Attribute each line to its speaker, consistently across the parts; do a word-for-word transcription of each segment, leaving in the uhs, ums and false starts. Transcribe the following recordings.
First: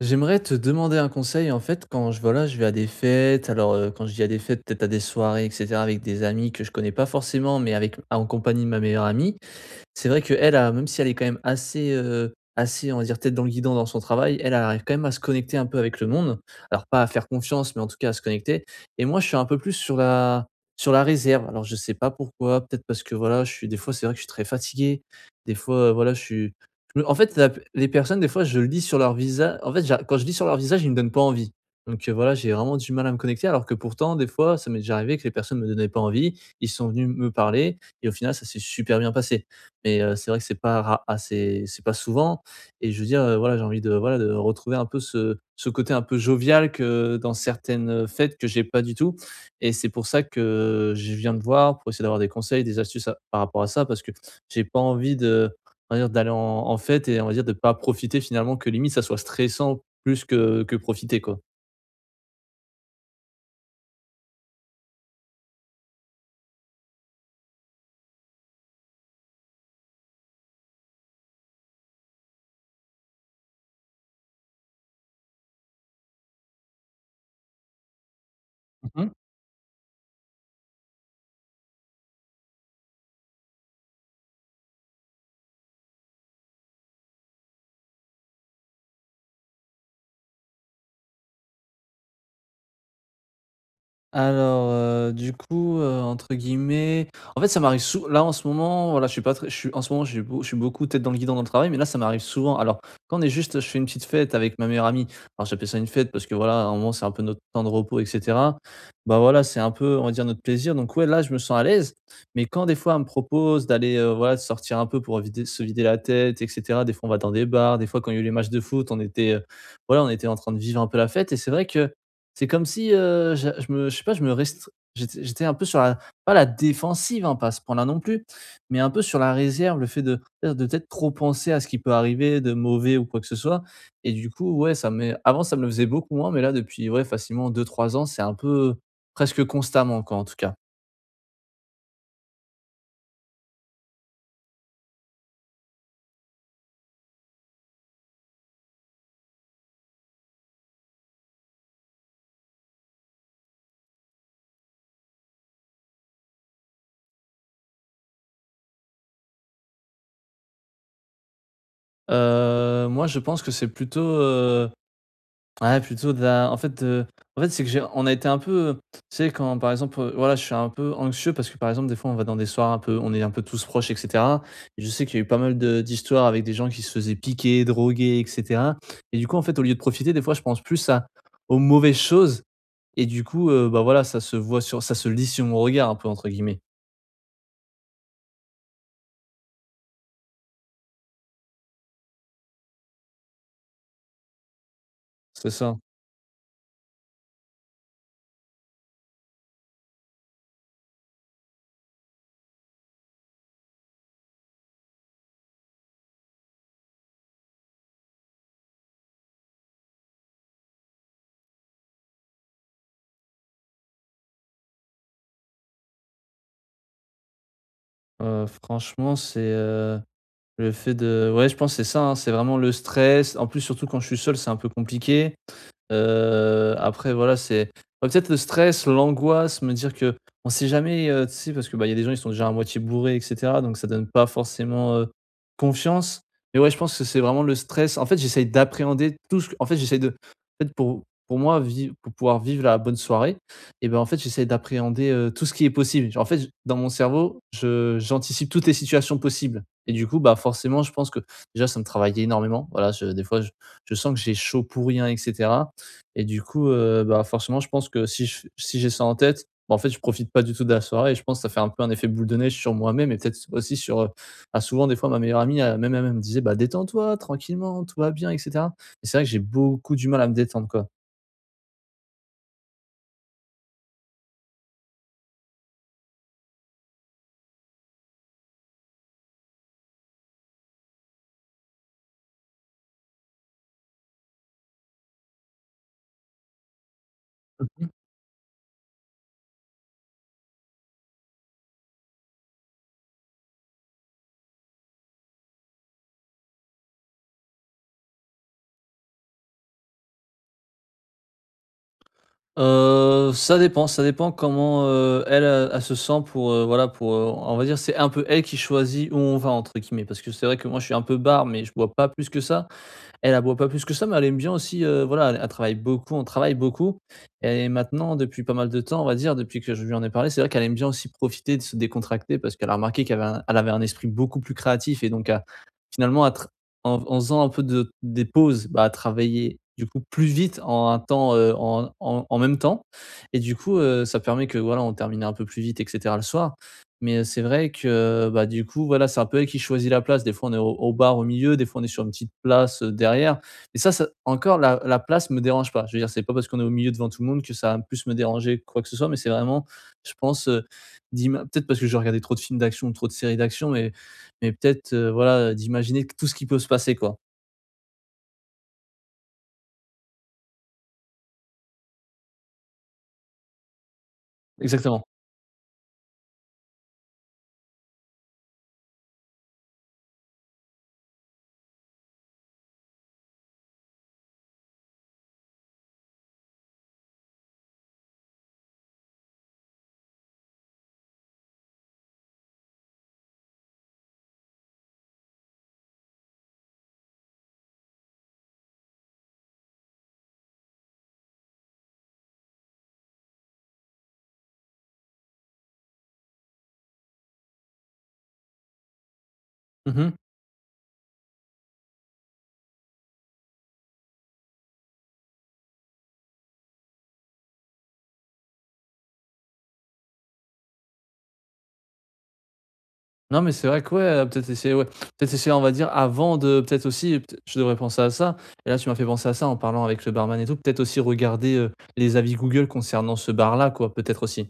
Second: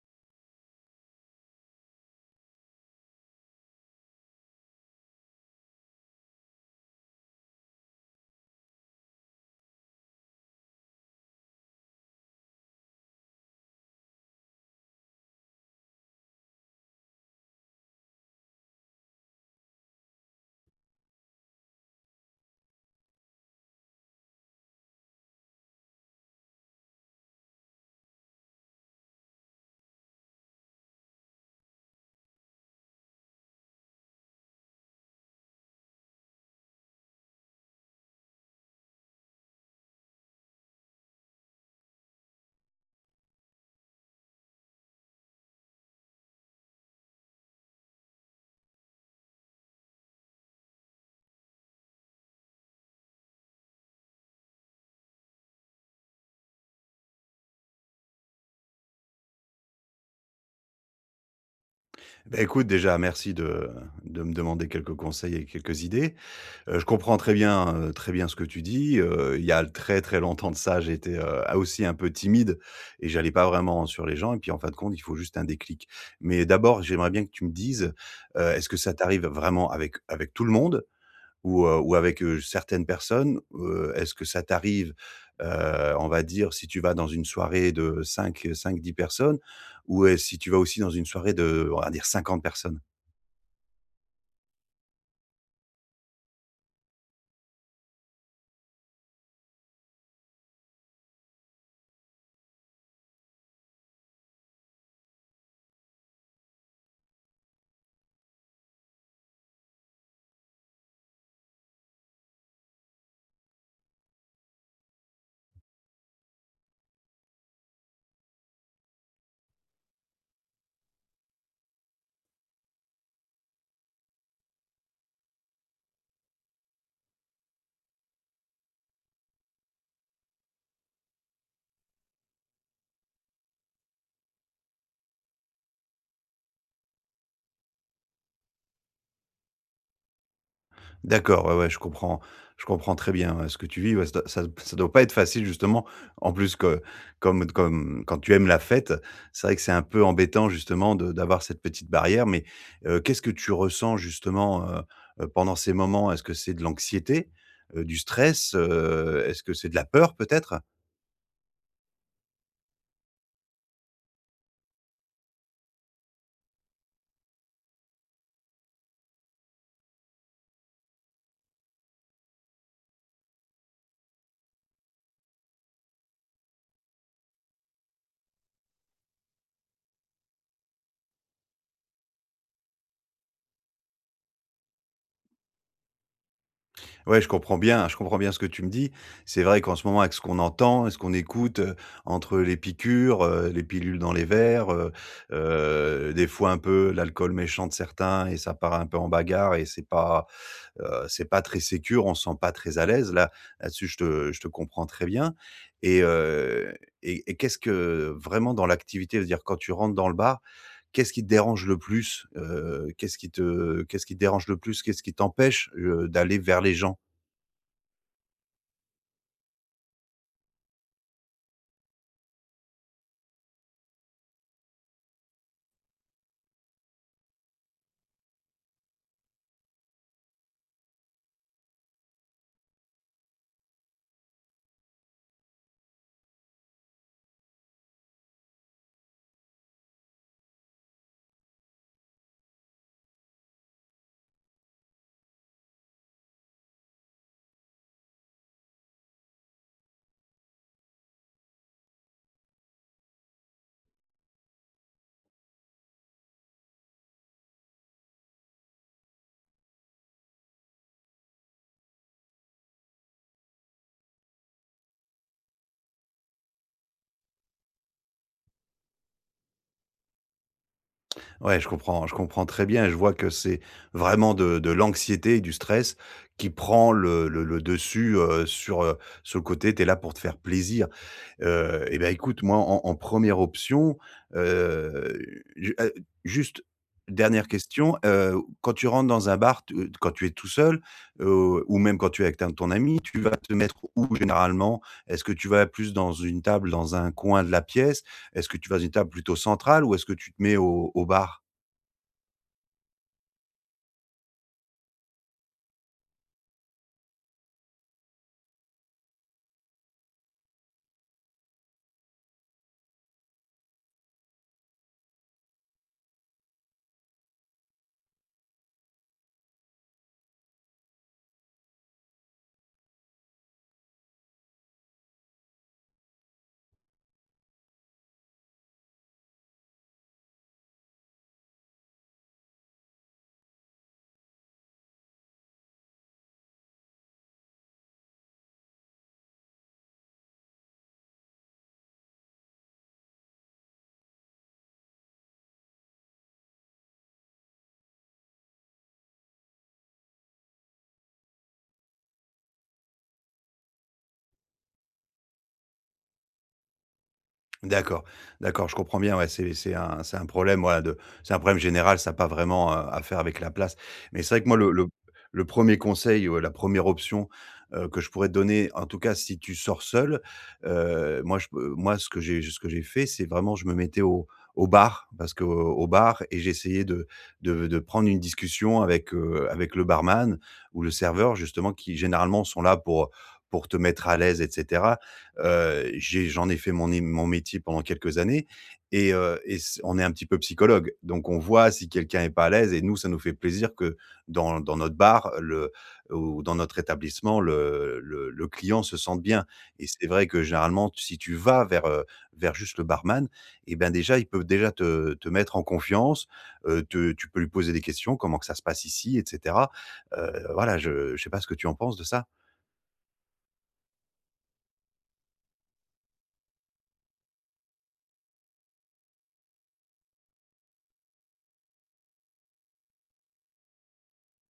Speaker 1: J'aimerais te demander un conseil. En fait, quand je, voilà, je vais à des fêtes. Alors euh, quand je dis à des fêtes, peut-être à des soirées, et cetera, avec des amis que je connais pas forcément, mais avec en compagnie de ma meilleure amie. C'est vrai que elle a même si elle est quand même assez, heu, assez, on va dire, tête dans le guidon dans son travail, elle arrive quand même à se connecter un peu avec le monde. Alors pas à faire confiance, mais en tout cas à se connecter, et moi, je suis un peu plus sur la sur la réserve. Alors je sais pas pourquoi, peut-être parce que, voilà, je suis des fois, c'est vrai que je suis très fatigué, des fois, heu, voilà, je suis je me en fait, la les personnes, des fois, je lis sur leur visage. En fait, j'a quand je lis sur leur visage, ils me donnent pas envie. Donc heu, voilà, j'ai vraiment du mal à me connecter, alors que pourtant, des fois, ça m'est déjà arrivé que les personnes me donnaient pas envie, ils sont venus me parler et au final, ça s'est super bien passé. Mais, heu, c'est vrai que c'est pas ra assez c'est pas souvent, et je veux dire, heu, voilà, j'ai envie de voilà, de retrouver un peu ce ce côté un peu jovial que dans certaines fêtes que j'ai pas du tout. Et c'est pour ça que je viens de voir pour essayer d'avoir des conseils, des astuces à par rapport à ça, parce que j'ai pas envie de, on va dire, d'aller en en fête et on va dire de pas profiter, finalement, que limite ça soit stressant plus que que profiter, quoi.
Speaker 2: Bah, écoute, déjà, merci de de me demander quelques conseils et quelques idées. Heu, je comprends très bien, heu, très bien ce que tu dis. Heu, il y a très, très longtemps de ça, j'étais, heu, ah aussi un peu timide et j'allais pas vraiment sur les gens et puis, en fin de compte, il faut juste un déclic. Mais d'abord, j'aimerais bien que tu me dises, heu, est-ce que ça t'arrive vraiment avec avec tout le monde? ou, heu, ou avec, heu, certaines personnes? Heu, est-ce que ça t'arrive, heu, on va dire, si tu vas dans une soirée de cinq, cinq, dix personnes ou, heu, si tu vas aussi dans une soirée de, on va dire, cinquante personnes?
Speaker 1: Alors, heu, du coup, heu, entre guillemets, en fait, ça m'arrive sou là, en ce moment, voilà, je suis pas très je suis en ce moment, je suis beau je suis beaucoup tête dans le guidon dans le travail, mais là, ça m'arrive souvent. Alors, quand on est juste je fais une petite fête avec ma meilleure amie. Alors, j'appelle ça une fête parce que, voilà, à un moment, c'est un peu notre temps de repos et cetera. Bah, voilà, c'est un peu, on va dire, notre plaisir. Donc ouais, là, je me sens à l'aise, mais quand des fois, on me propose d'aller, heu, voilà, de sortir un peu pour vider se vider la tête et cetera. Des fois, on va dans des bars, des fois, quand il y a eu les matchs de foot, on était, heu, voilà, on était en train de vivre un peu la fête, et c'est vrai que c'est comme si, heu, je je me je sais pas, je me restr j'étais j'étais un peu sur la, pas la défensive, hein, pas à ce point-là non plus, mais un peu sur la réserve. Le fait de de peut-être trop penser à ce qui peut arriver de mauvais ou quoi que ce soit. Et du coup, ouais, ça m'est avant, ça me le faisait beaucoup moins, mais là, depuis, ouais, facilement deux trois ans, c'est un peu presque constamment, quoi, en tout cas.
Speaker 2: D'accord, ouais, ouais, je comprends je comprends très bien, ouais, ce que tu vis, ouais, ça doit ça ça doit pas être facile justement. En plus que comme comme quand tu aimes la fête, c'est vrai que c'est un peu embêtant justement de d'avoir cette petite barrière mais, heu, qu'est-ce que tu ressens justement, heu heu, pendant ces moments? Est-ce que c'est de l'anxiété, heu, du stress, heu, est-ce que c'est de la peur peut-être?
Speaker 1: Heu, moi, je pense que c'est plutôt, ouais, plutôt de la, en fait, heu, en fait, c'est que j'ai on a été un peu, tu sais, quand par exemple, heu, voilà, je suis un peu anxieux parce que par exemple des fois on va dans des soirées, un peu on est un peu tous proches et cetera, et je sais qu'il y a eu pas mal de d'histoires avec des gens qui se faisaient piquer, droguer et cetera. Et du coup, en fait, au lieu de profiter, des fois, je pense plus à aux mauvaises choses. Et du coup, heu, bah, voilà, ça se voit sur ça se lit sur mon regard un peu, entre guillemets.
Speaker 2: Ouais, je comprends bien, je comprends bien ce que tu me dis. C'est vrai qu'en ce moment, avec ce qu'on entend et ce qu'on écoute, heu, entre les piqûres, heu, les pilules dans les verres, heu
Speaker 1: C'est ça.
Speaker 2: heu, des fois un peu l'alcool méchant de certains et ça part un peu en bagarre et c'est pas, heu, c'est pas très sécure, on se sent pas très à l'aise. Là, là-dessus, je te je te comprends très bien et heu et et qu'est-ce que vraiment dans l'activité, c'est-à-dire quand tu rentres dans le bar, qu'est-ce qui te dérange le plus? Heu, qu'est-ce qui te qu'est-ce qui te dérange le plus? Qu'est-ce qui t'empêche, heu, d'aller vers les gens?
Speaker 1: Heu, franchement, c'est, heu, le fait de, ouais, je pense que c'est ça, hein, c'est vraiment le stress. En plus, surtout quand je suis seul, c'est un peu compliqué. Heu, après voilà, c'est bah, peut-être le stress, l'angoisse, me dire que on sait jamais, heu, tu sais, parce que, bah, il y a des gens, ils sont déjà à moitié bourrés et cetera, donc ça donne pas forcément, heu, confiance. Mais ouais, je pense que c'est vraiment le stress. En fait, j'essaye d'appréhender tout ce que en fait, j'essaye de en fait, pour pour moi, vivre pour pouvoir vivre la bonne soirée, et ben, en fait, j'essaye d'appréhender, heu, tout ce qui est possible. Genre, en fait, dans mon cerveau, je j'anticipe toutes les situations possibles, et du coup, bah, forcément, je pense que déjà, ça me travaille énormément. Voilà, je des fois, je je sens que j'ai chaud pour rien, etc. Et du coup, heu, bah, forcément, je pense que si je si j'ai ça en tête, bah, en fait, je profite pas du tout de la soirée, et je pense que ça fait un peu un effet boule de neige sur moi-même, et peut-être aussi sur, heu, bah, souvent des fois ma meilleure amie, elle même elle me disait: «Bah, détends-toi tranquillement, tout va bien et cetera». Et c'est vrai que j'ai beaucoup du mal à me détendre, quoi.
Speaker 2: Ouais, je comprends, je comprends très bien. Je vois que c'est vraiment de, de l'anxiété et du stress qui prend le, le- le dessus euh, sur, euh, sur le côté. Tu es là pour te faire plaisir. Euh, eh bien, écoute, moi, en, en première option, euh, ju- euh, juste dernière question. Euh, quand tu rentres dans un bar, tu- quand tu es tout seul, euh, ou même quand tu es avec ton ton ami, tu vas te mettre où généralement? Est-ce que tu vas plus dans une table, dans un coin de la pièce? Est-ce que tu vas à une table plutôt centrale ou est-ce que tu te mets au, au bar?
Speaker 1: Heu, ça dépend, ça dépend comment, heu, elle, heu, elle se sent pour, heu, voilà, pour, heu, on va dire, c'est un peu elle qui choisit où on va, entre guillemets. Parce que c'est vrai que moi, je suis un peu bar, mais je bois pas plus que ça. Elle, elle boit pas plus que ça, mais elle aime bien aussi, heu, voilà, elle elle travaille beaucoup, on travaille beaucoup, et maintenant, depuis pas mal de temps, on va dire, depuis que je lui en ai parlé, c'est vrai qu'elle aime bien aussi profiter de se décontracter parce qu'elle a remarqué qu'elle avait un elle avait un esprit beaucoup plus créatif. Et donc, heu, finalement, à tr en en faisant un peu de des pauses, bah, à travailler du coup plus vite en un temps, heu, en en en même temps. Et du coup, heu, ça permet que voilà, on termine un peu plus vite et cetera le soir. Mais, heu, c'est vrai que, euh, bah, du coup, voilà, c'est un peu elle qui choisit la place. Des fois, on est au au bar au milieu, des fois, on est sur une petite place, heu, derrière. Et ça ça encore la la place me dérange pas. Je veux dire, c'est pas parce qu'on est au milieu devant tout le monde que ça va plus me déranger quoi que ce soit, mais c'est vraiment, je pense, heu, d'ima peut-être parce que je regardais trop de films d'action ou trop de séries d'action, mais mais peut-être, heu, voilà, d'imaginer tout ce qui peut se passer, quoi.
Speaker 2: D'accord, d'accord, je comprends bien, ouais, c'est c'est un c'est un problème, voilà, de c'est un problème général, ça a pas vraiment, heu, à faire avec la place. Mais c'est vrai que moi, le le
Speaker 1: Exactement.
Speaker 2: le premier conseil ou la première option, heu, que je pourrais te donner, en tout cas, si tu sors seul, heu, moi, je peux moi, ce que j'ai ce que j'ai fait, c'est vraiment je me mettais au au bar, parce qu'au au bar et j'essayais de de de prendre une discussion avec, heu, avec le barman ou le serveur, justement, qui généralement sont là pour, pour te mettre à l'aise et cetera. Heu, j'ai j'en ai fait mon é mon métier pendant quelques années et heu et c on est un petit peu psychologue. Donc on voit si quelqu'un est pas à l'aise et nous, ça nous fait plaisir que dans dans notre bar, le ou dans notre établissement, le le le client se sente bien et c'est
Speaker 1: Mmh.
Speaker 2: vrai que généralement, si tu vas vers, heu, vers juste le barman et ben, déjà, il peut déjà te te mettre en confiance, heu, te tu peux lui poser des questions: «Comment que ça se passe ici?» et cetera. Heu, voilà, je je sais pas ce que tu en penses de ça?
Speaker 1: Non, mais c'est vrai que, ouais, heu, peut-être essayer, ouais, peut-être essayer, on va dire, avant de peut-être aussi, peut je devrais penser à ça, et là, tu m'as fait penser à ça en parlant avec le barman et tout. Peut-être aussi regarder, heu, les avis Google concernant ce bar-là, quoi, peut-être aussi.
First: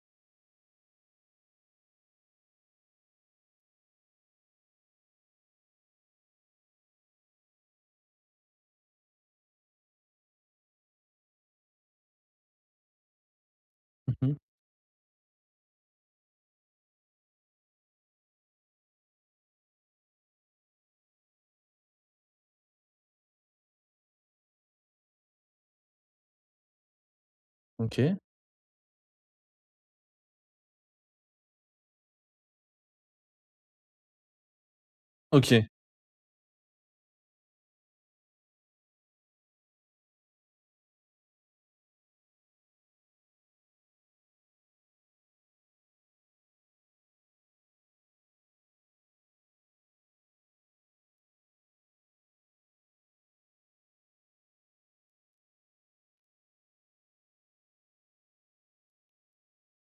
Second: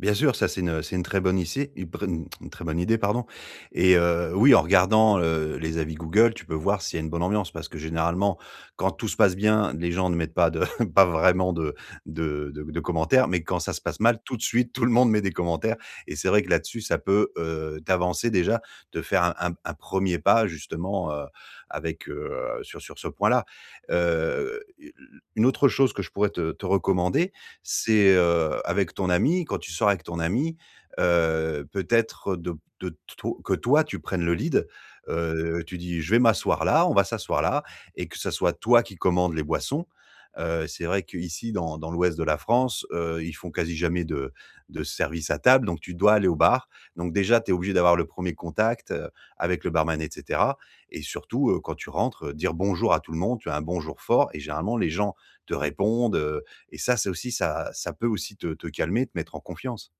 Speaker 2: Bien sûr, ça c'est une c'est une très bonne idée. une pr une très bonne idée, pardon. Et heu, oui, en regardant, heu, les avis Google, tu peux voir s'il y a une bonne ambiance parce que généralement, quand tout se passe bien, les gens ne mettent pas de pas vraiment de de de de commentaires, mais quand ça se passe mal,
Speaker 1: Mmh.
Speaker 2: tout de suite, tout le monde met des commentaires et c'est vrai que là-dessus, ça peut, heu, t'avancer déjà, te faire un un un premier pas justement, heu, avec, heu, sur sur ce point-là. Heu, une autre chose que je pourrais te te recommander,
Speaker 1: OK.
Speaker 2: c'est, heu, avec ton ami, quand tu sors avec ton ami, heu, peut-être de de to que toi tu prennes le lead, heu,
Speaker 1: OK.
Speaker 2: tu dis: «Je vais m'asseoir là, on va s'asseoir là» et que ça soit toi qui commandes les boissons. Heu, c'est vrai qu'ici dans dans l'ouest de la France, heu, ils font quasi jamais de de service à table, donc tu dois aller au bar. Donc déjà, tu es obligé d'avoir le premier contact, heu, avec le barman et cetera et surtout, heu, quand tu rentres, heu, dire bonjour à tout le monde, tu as un bonjour fort et généralement les gens te répondent, et ça, c'est aussi ça ça peut aussi te te calmer, te mettre en confiance.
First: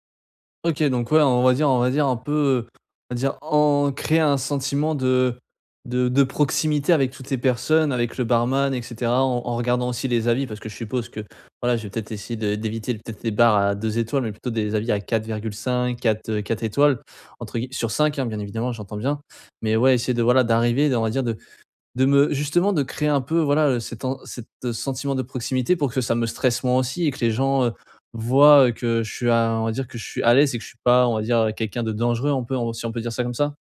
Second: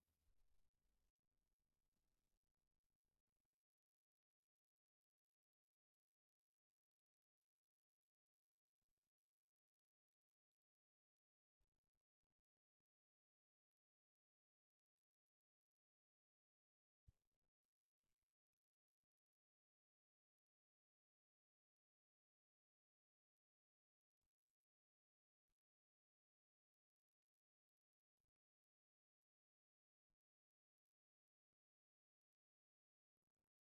Speaker 1: OK, donc ouais, on va dire, on va dire un peu, heu, on va dire en créer un sentiment de de de proximité avec toutes ces personnes, avec le barman et cetera, en en regardant aussi les avis, parce que je suppose que, voilà, je vais peut-être essayer de d'éviter peut-être les bars à deux étoiles, mais plutôt des avis à quatre virgule cinq, quatre, heu, quatre étoiles, entre gui sur cinq, hein, bien évidemment, j'entends bien. Mais ouais, essayer de, voilà, d'arriver, on va dire de de me justement, de créer un peu, voilà, heu, cet en cet, heu, sentiment de proximité pour que ça me stresse moins aussi, et que les gens, heu, voient, heu, que je suis à, on va dire, que je suis à l'aise et que je suis pas, on va dire, quelqu'un de dangereux, on peut, on si on peut dire ça comme ça?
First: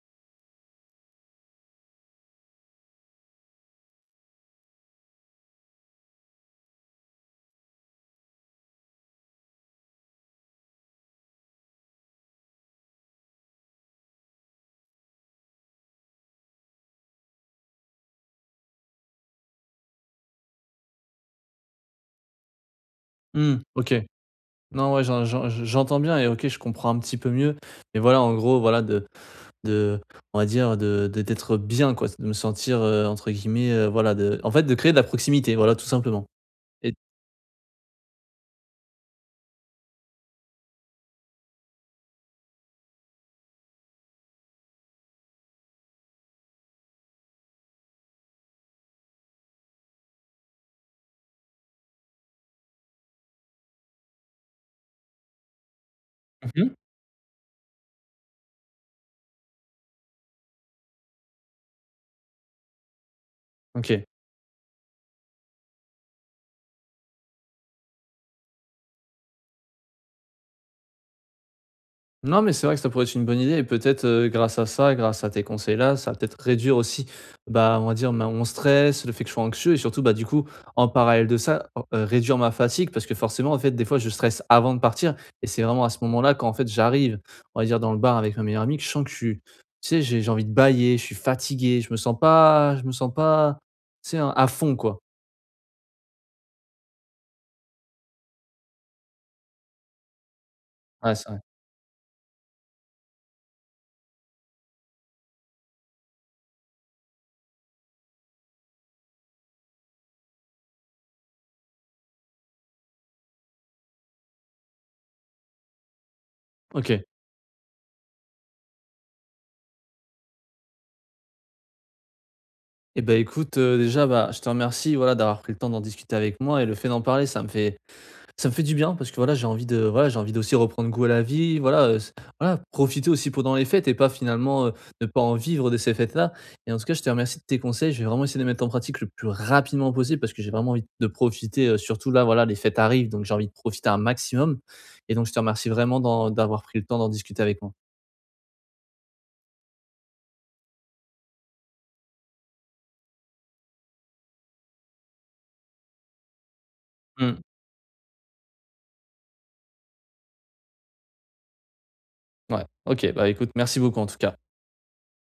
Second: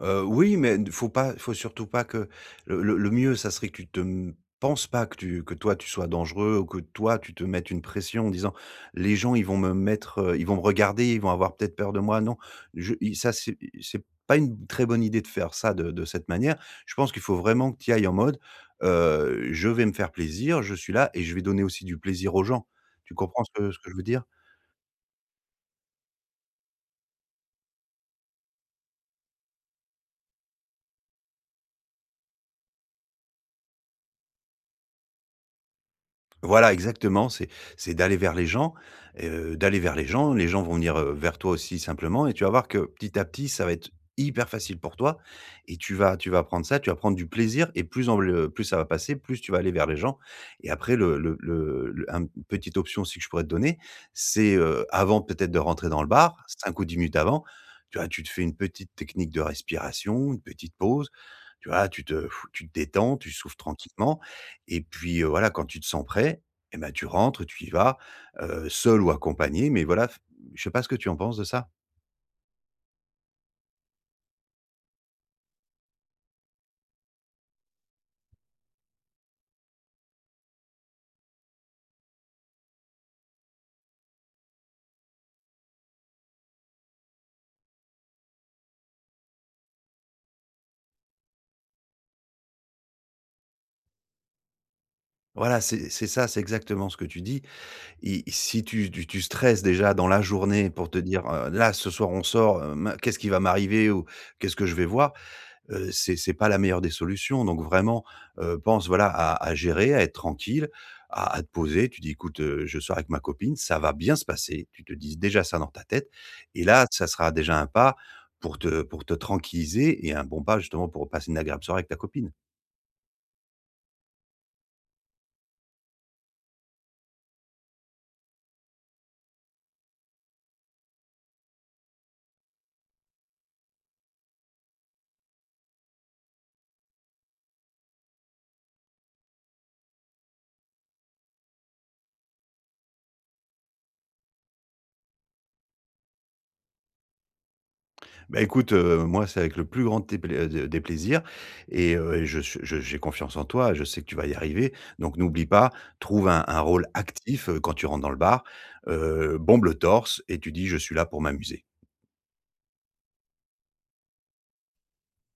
Speaker 2: Heu, oui, mais ne faut pas faut surtout pas que le le le mieux, ça serait que tu te m penses pas que tu que toi, tu sois dangereux ou que toi, tu te mettes une pression en disant: «Les gens, ils vont me mettre, heu, ils vont me regarder, ils vont avoir peut-être peur de moi». Non, je i ça, c'est c'est pas une très bonne idée de faire ça de de cette manière. Je pense qu'il faut vraiment que tu y ailles en mode, heu: «Je vais me faire plaisir, je suis là et je vais donner aussi du plaisir aux gens». Tu comprends ce
Speaker 1: Hmm.
Speaker 2: que ce que
Speaker 1: OK.
Speaker 2: je veux dire?
Speaker 1: Non, ouais, j'en j'en j'entends bien, et OK, je comprends un petit peu mieux. Mais voilà, en gros, voilà, de De on va dire de de d'être bien quoi, de me sentir, heu, entre guillemets, heu, voilà, de, en fait, de créer de la proximité, voilà, tout simplement.
Speaker 2: Voilà,
Speaker 1: Et
Speaker 2: exactement, c'est c'est d'aller vers les gens, heu, d'aller vers les gens, les gens vont venir, heu, vers toi aussi simplement et tu vas voir que petit à petit, ça va être hyper facile pour toi et tu vas tu vas prendre ça, tu vas prendre du plaisir et plus en le plus ça va passer, plus tu vas aller vers les gens et après le le le le un une petite option aussi que je pourrais te donner, c'est, heu, avant peut-être de rentrer dans le bar,
Speaker 1: mmh.
Speaker 2: cinq ou dix minutes avant, tu vois, tu te fais une petite technique de respiration, une petite pause, tu vois, tu te tu te détends, tu souffles
Speaker 1: OK.
Speaker 2: tranquillement et puis, heu, voilà, quand tu te sens prêt, et ben tu rentres, tu y vas, heu, seul ou accompagné, mais voilà, f je sais pas ce que tu en penses de ça?
Speaker 1: Non, mais c'est vrai que ça pourrait être une bonne idée, et peut-être, heu, grâce à ça, grâce à tes conseils-là, ça va peut-être réduire aussi, bah, on va dire, ma mon stress, le fait que je sois anxieux, et surtout, bah, du coup, en parallèle de ça, r réduire ma fatigue, parce que forcément, en fait, des fois, je stresse avant de partir, et c'est vraiment à ce moment-là quand, en fait, j'arrive, on va dire, dans le bar avec ma meilleure amie, que je sens que je suis, tu sais, j'ai j'ai envie de bâiller, je suis fatigué, je me sens pas je me sens pas, tu sais, hein, à fond, quoi.
Speaker 2: Voilà, c'est c'est ça, c'est exactement ce que tu dis. I si tu tu tu stresses déjà dans la journée pour te
Speaker 1: Ouais,
Speaker 2: dire,
Speaker 1: c'est vrai.
Speaker 2: heu: «Là, ce soir, on sort, heu, min qu'est-ce qui va m'arriver?» ou «Qu'est-ce que je vais voir?» heu, c'est c'est pas la meilleure des solutions. Donc vraiment, heu, pense voilà à à gérer, à être tranquille, à à te poser. Tu dis: «Écoute, heu, je sors avec ma copine, ça va bien se passer». Tu te dis déjà ça dans ta tête et là,
Speaker 1: OK.
Speaker 2: ça sera déjà un pas pour te pour te tranquilliser et un bon pas justement pour passer une agréable soirée avec ta copine.
Speaker 1: Eh ben écoute, heu, déjà, bah, je te remercie, voilà, d'avoir pris le temps d'en discuter avec moi, et le fait d'en parler, ça me fait, ça me fait du bien, parce que voilà, j'ai envie de voilà, j'ai envie d'aussi reprendre goût à la vie, voilà, heu, s voilà, profiter aussi pendant les fêtes et pas finalement, heu, ne pas en vivre de ces fêtes-là. Et en tout cas, je te remercie de tes conseils. Je vais vraiment essayer de les mettre en pratique le plus rapidement possible, parce que j'ai vraiment envie de profiter, heu, surtout là, voilà, les fêtes arrivent, donc j'ai envie de profiter un maximum. Et donc je te remercie vraiment d'en d'avoir pris le temps d'en discuter avec moi.
Speaker 2: Bah, écoute, heu, moi, c'est avec le plus grand des plai heu, des plaisirs et heu je su je j'ai confiance en toi, je sais que tu vas y arriver. Donc n'oublie pas, trouve un un rôle
Speaker 1: Mmh.
Speaker 2: actif, heu, quand tu rentres dans le bar, heu, bombe le torse et tu dis: «Je suis là pour m'amuser».
Speaker 1: Ouais. OK, bah, écoute, merci beaucoup en tout cas.